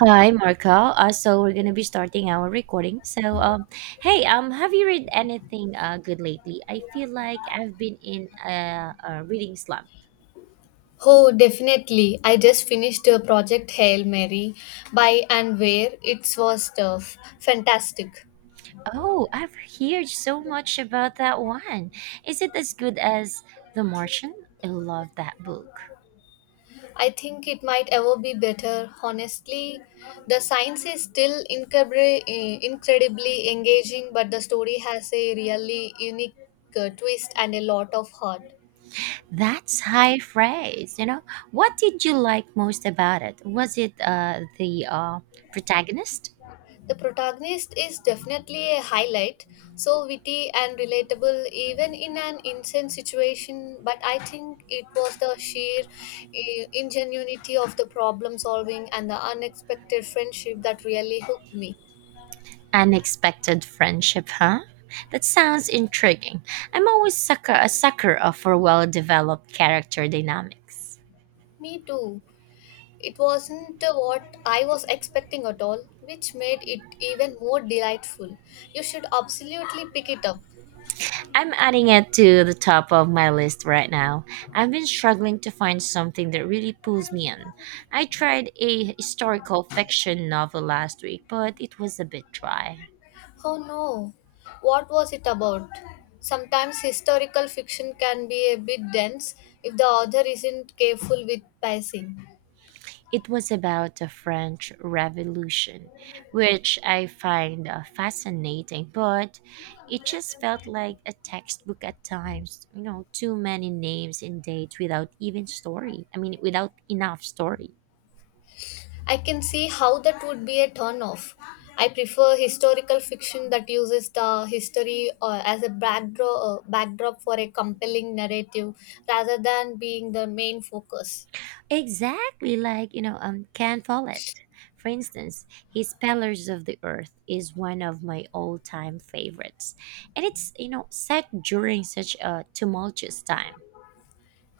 Hi, Marco. So we're gonna be starting our recording. Have you read anything good lately? I feel like I've been in a reading slump. Oh, definitely. I just finished a project Hail Mary by and where it was tough. Fantastic. Oh, I've heard so much about that one. Is it as good as The Martian? I love that book. I think it might ever be better. Honestly, the science is still incredibly engaging, but the story has a really unique twist and a lot of heart. That's high praise. You know, what did you like most about it? Was it the protagonist? The protagonist is definitely a highlight, so witty and relatable even in an insane situation. But I think it was the sheer ingenuity of the problem solving and the unexpected friendship that really hooked me. Unexpected friendship, huh? That sounds intriguing. I'm always sucker a sucker of for well-developed character dynamics. Me too. It wasn't what I was expecting at all, which made it even more delightful. You should absolutely pick it up. I'm adding it to the top of my list right now. I've been struggling to find something that really pulls me in. I tried a historical fiction novel last week, but it was a bit dry. Oh no, what was it about? Sometimes historical fiction can be a bit dense if the author isn't careful with pacing. It was about the French Revolution, which I find fascinating, but it just felt like a textbook at times. You know, too many names and dates without even story. I mean, without enough story. I can see how that would be a turn off. I prefer historical fiction that uses the history as a backdrop, backdrop for a compelling narrative rather than being the main focus. Exactly, like, you know, Ken Follett. For instance, his Pillars of the Earth is one of my all-time favorites, and it's, you know, set during such a tumultuous time.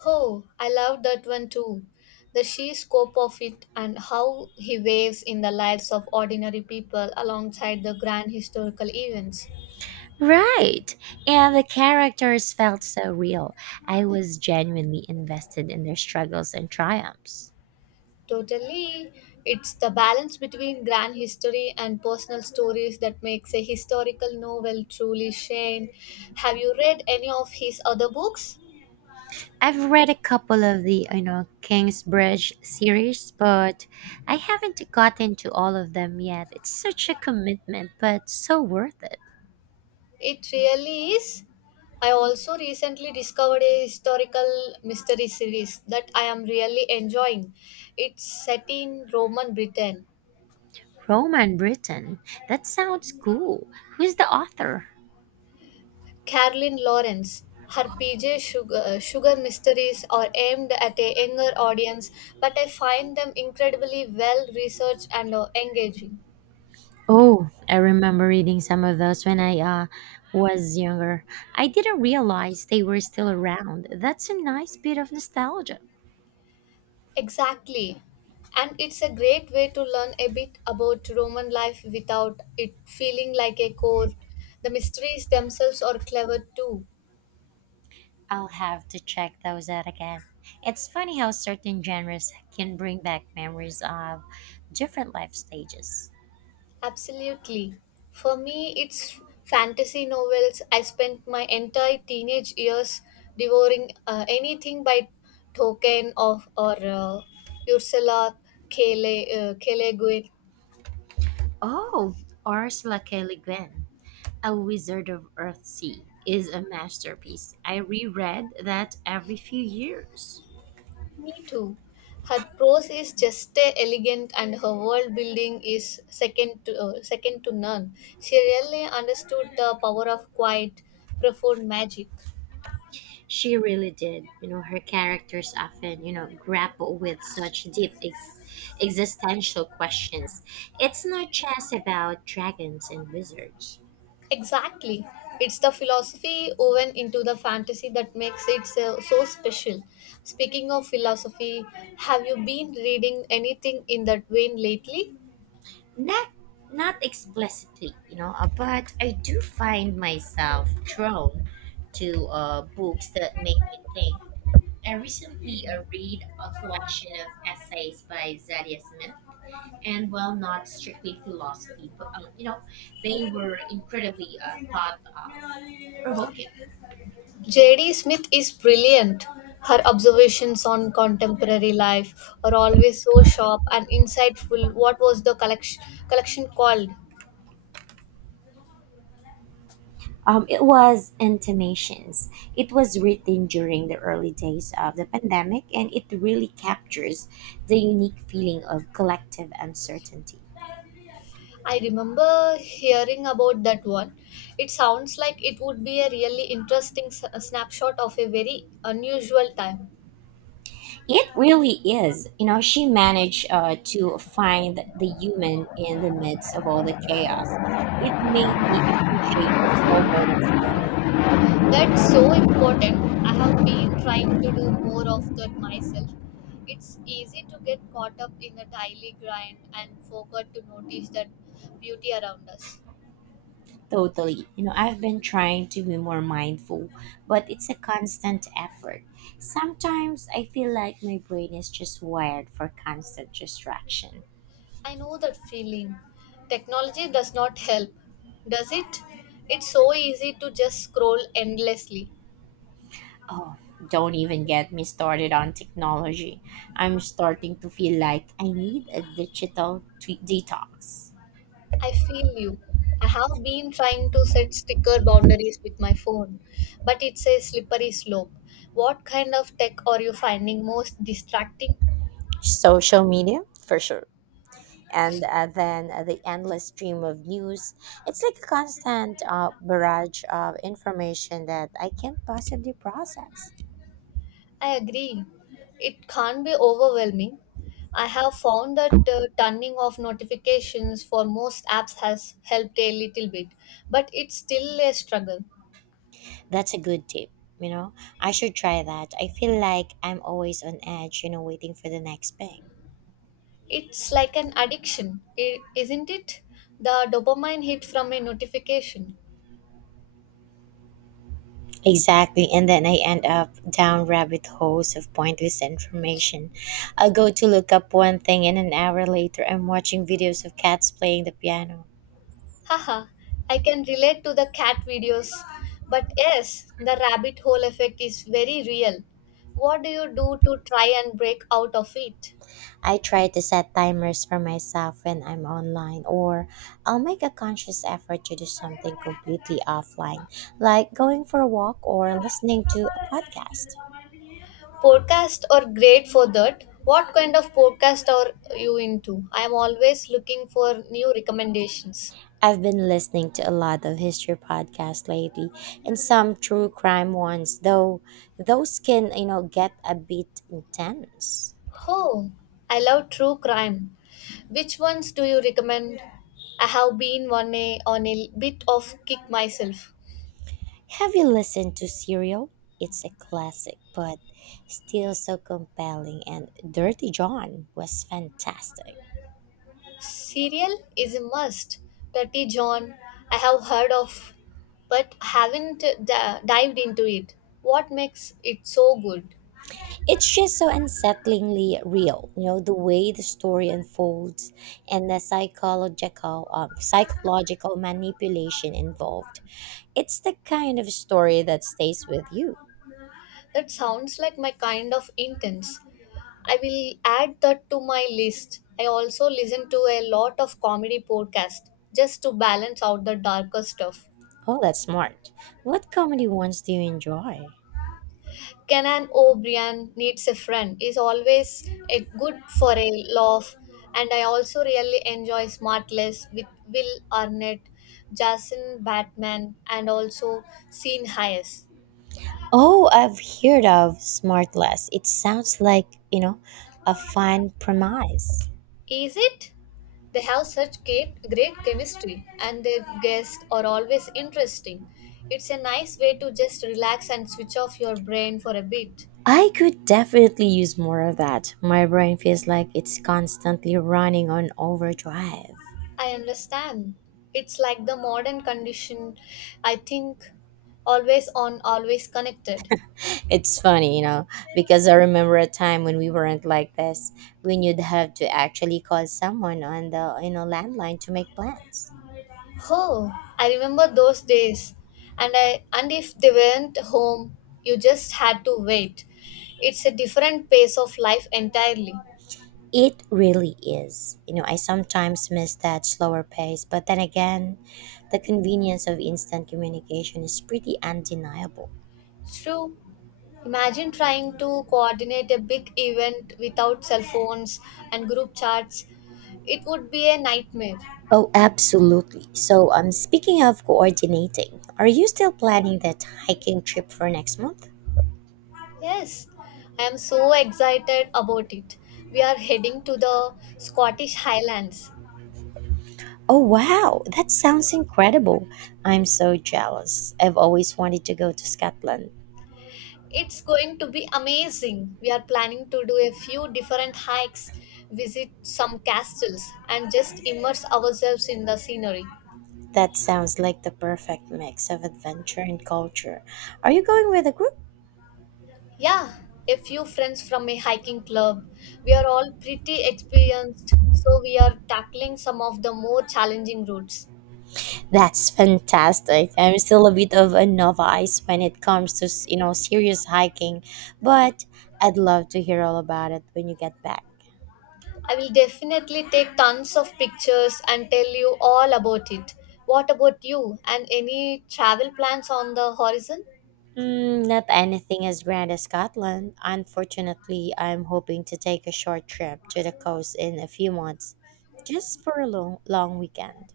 Oh, I love that one too. The sheer scope of it and how he waves in the lives of ordinary people alongside the grand historical events. Right. And the characters felt so real. I was genuinely invested in their struggles and triumphs. Totally, it's the balance between grand history and personal stories that makes a historical novel truly shine. Have you read any of his other books? I've read a couple of the, you know, Kingsbridge series, but I haven't gotten to all of them yet. It's such a commitment, but so worth it. It really is. I also recently discovered a historical mystery series that I am really enjoying. It's set in Roman Britain. Roman Britain. That sounds cool. Who's the author? Carolyn Lawrence, her PJ Sugar, Sugar mysteries are aimed at a younger audience, but I find them incredibly well researched and engaging. Oh, I remember reading some of those when I was younger. I didn't realize they were still around. That's a nice bit of nostalgia. Exactly. And it's a great way to learn a bit about Roman life without it feeling like a core. The mysteries themselves are clever too. I'll have to check those out again. It's funny how certain genres can bring back memories of different life stages. Absolutely. For me, it's fantasy novels. I spent my entire teenage years devouring anything by Tolkien or Ursula K. Le Guin. Oh, Ursula K. Le Guin, A Wizard of Earthsea, is a masterpiece. I reread that every few years. Me too. Her prose is just elegant, and her world building is second to second to none. She really understood the power of quiet, profound magic. She really did. You know, her characters often, you know, grapple with such deep existential questions. It's not just about dragons and wizards. Exactly, it's the philosophy woven into the fantasy that makes it so special. Speaking of philosophy, have you been reading anything in that vein lately? Not not explicitly, you know, but I do find myself drawn to books that make me think. I recently read a collection of essays by Zadia Smith, and while not strictly philosophy, but you know, they were incredibly thought provoking? J.D. Smith is brilliant. Her observations on contemporary life are always so sharp and insightful. What was the collection called? It was intimations. It was written during the early days of the pandemic, and it really captures the unique feeling of collective uncertainty. I remember hearing about that one. It sounds like it would be a really interesting snapshot of a very unusual time. It really is. You know, she managed to find the human in the midst of all the chaos. It made me appreciate the small moments more. That's so important. I have been trying to do more of that myself. It's easy to get caught up in the daily grind and forget to notice that beauty around us. Totally. You know, I've been trying to be more mindful, but it's a constant effort. Sometimes I feel like my brain is just wired for constant distraction. I know that feeling. Technology does not help, does it? It's so easy to just scroll endlessly. Oh, don't even get me started on technology. I'm starting to feel like I need a digital detox. I feel you. I have been trying to set sticker boundaries with my phone, but it's a slippery slope. What kind of tech are you finding most distracting? Social media, for sure. And then the endless stream of news. It's like a constant barrage of information that I can't possibly process. I agree. It can't be overwhelming. I have found that turning off notifications for most apps has helped a little bit, but it's still a struggle. That's a good tip. You know, I should try that. I feel like I'm always on edge, you know, waiting for the next bang. It's like an addiction, isn't it? The dopamine hit from a notification. Exactly, and then I end up down rabbit holes of pointless information. I'll go to look up one thing, and an hour later, I'm watching videos of cats playing the piano. Haha, I can relate to the cat videos. But yes, the rabbit hole effect is very real. What do you do to try and break out of it? I try to set timers for myself when I'm online, or I'll make a conscious effort to do something completely offline, like going for a walk or listening to a podcast. Podcast are great for that. What kind of podcast are you into? I am always looking for new recommendations. I've been listening to a lot of history podcasts lately and some true crime ones, though those can, you know, get a bit intense. Oh, I love true crime. Which ones do you recommend? I have been on a bit of kick myself. Have you listened to Serial? It's a classic, but still so compelling, and Dirty John was fantastic. Cereal is a must. Dirty John, I have heard of, but haven't d- dived into it. What makes it so good? It's just so unsettlingly real, you know, the way the story unfolds and the psychological manipulation involved. It's the kind of story that stays with you. That sounds like my kind of intense. I will add that to my list. I also listen to a lot of comedy podcast just to balance out the darker stuff. Oh, that's smart. What comedy ones do you enjoy? Kenan O'Brien needs a friend is always a good for a laugh, and I also really enjoy Smartless with Will Arnett, Jason Batman, and also Sean Hayes. Oh, I've heard of Smartless. It sounds like, you know, a fun premise. Is it? They have such great chemistry, and their guests are always interesting. It's a nice way to just relax and switch off your brain for a bit. I could definitely use more of that. My brain feels like it's constantly running on overdrive. I understand. It's like the modern condition, I think, always on, always connected. It's funny, you know, because I remember a time when we weren't like this, when you'd have to actually call someone on the, you know, landline to make plans. Oh, I remember those days. And if they weren't home, you just had to wait. It's a different pace of life entirely. It really is. You know, I sometimes miss that slower pace, but then again, the convenience of instant communication is pretty undeniable. True. Imagine trying to coordinate a big event without cell phones and group chats. It would be a nightmare. Oh, absolutely. So, speaking of coordinating, are you still planning that hiking trip for next month? Yes, I am so excited about it. We are heading to the Scottish Highlands. Oh, wow, that sounds incredible. I'm so jealous. I've always wanted to go to Scotland. It's going to be amazing. We are planning to do a few different hikes, visit some castles, and just immerse ourselves in the scenery. That sounds like the perfect mix of adventure and culture. Are you going with a group? Yeah, a few friends from a hiking club. We are all pretty experienced, so we are tackling some of the more challenging routes. That's fantastic. I'm still a bit of a novice when it comes to, you know, serious hiking, but I'd love to hear all about it when you get back. I will definitely take tons of pictures and tell you all about it. What about you and any travel plans on the horizon? Mm, not anything as grand as Scotland. Unfortunately, I'm hoping to take a short trip to the coast in a few months, just for a long, long weekend.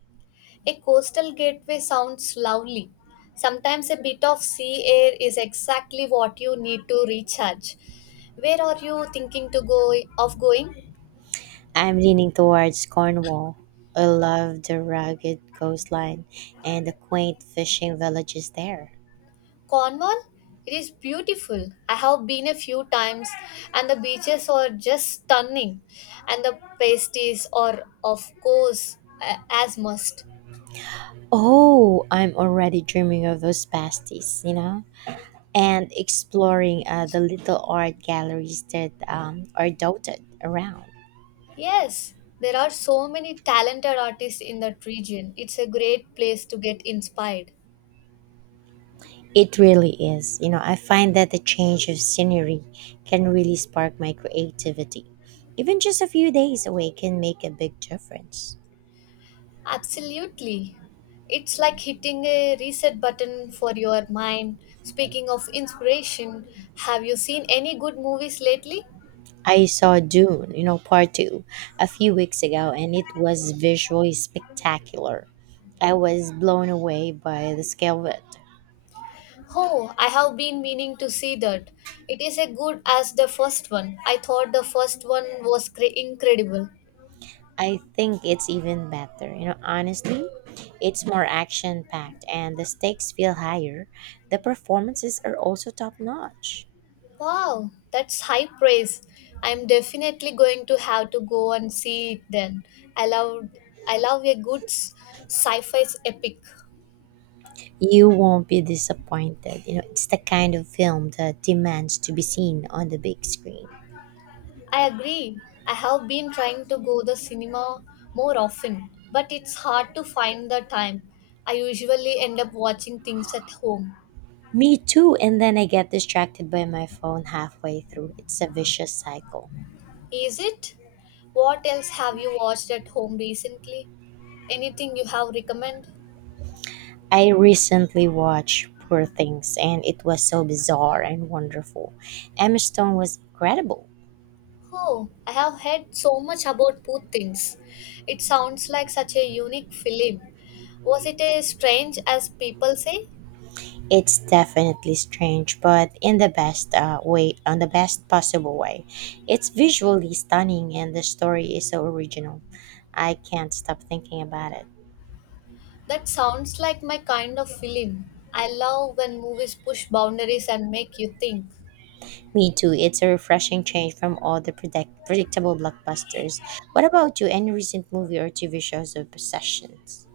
A coastal gateway sounds lovely. Sometimes a bit of sea air is exactly what you need to recharge. Where are you thinking to go of going? I'm leaning towards Cornwall. I love the rugged coastline and the quaint fishing villages there. Cornwall? It is beautiful. I have been a few times and the beaches are just stunning and the pastries are of course as must. Oh, I'm already dreaming of those pasties, you know, and exploring the little art galleries that are dotted around. Yes, there are so many talented artists in that region. It's a great place to get inspired. It really is. You know, I find that the change of scenery can really spark my creativity. Even just a few days away can make a big difference. Absolutely. It's like hitting a reset button for your mind. Speaking of inspiration, have you seen any good movies lately? I saw Dune, you know, part two, a few weeks ago, and it was visually spectacular. I was blown away by the scale of it. Oh, I have been meaning to see that. It is as good as the first one. I thought the first one was incredible. I think it's even better. You know, honestly, it's more action packed and the stakes feel higher. The performances are also top notch. Wow, that's high praise. I'm definitely going to have to go and see it then. I love I love a good sci-fi epic. You won't be disappointed. You know, it's the kind of film that demands to be seen on the big screen. I agree. I have been trying to go the cinema more often, but it's hard to find the time. I usually end up watching things at home. Me too, and then I get distracted by my phone halfway through. It's a vicious cycle. Is it? What else have you watched at home recently? Anything you have recommend? I recently watched Poor Things, and it was so bizarre and wonderful. Emma Stone was incredible. Oh, I have heard so much about Poor Things. It sounds like such a unique film. Was it as strange as people say? It's definitely strange, but in the best possible way. It's visually stunning and the story is so original. I can't stop thinking about it. That sounds like my kind of film. I love when movies push boundaries and make you think. Me too. It's a refreshing change from all the predictable blockbusters. What about you? Any recent movie or TV shows or possessions?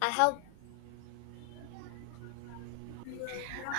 I have.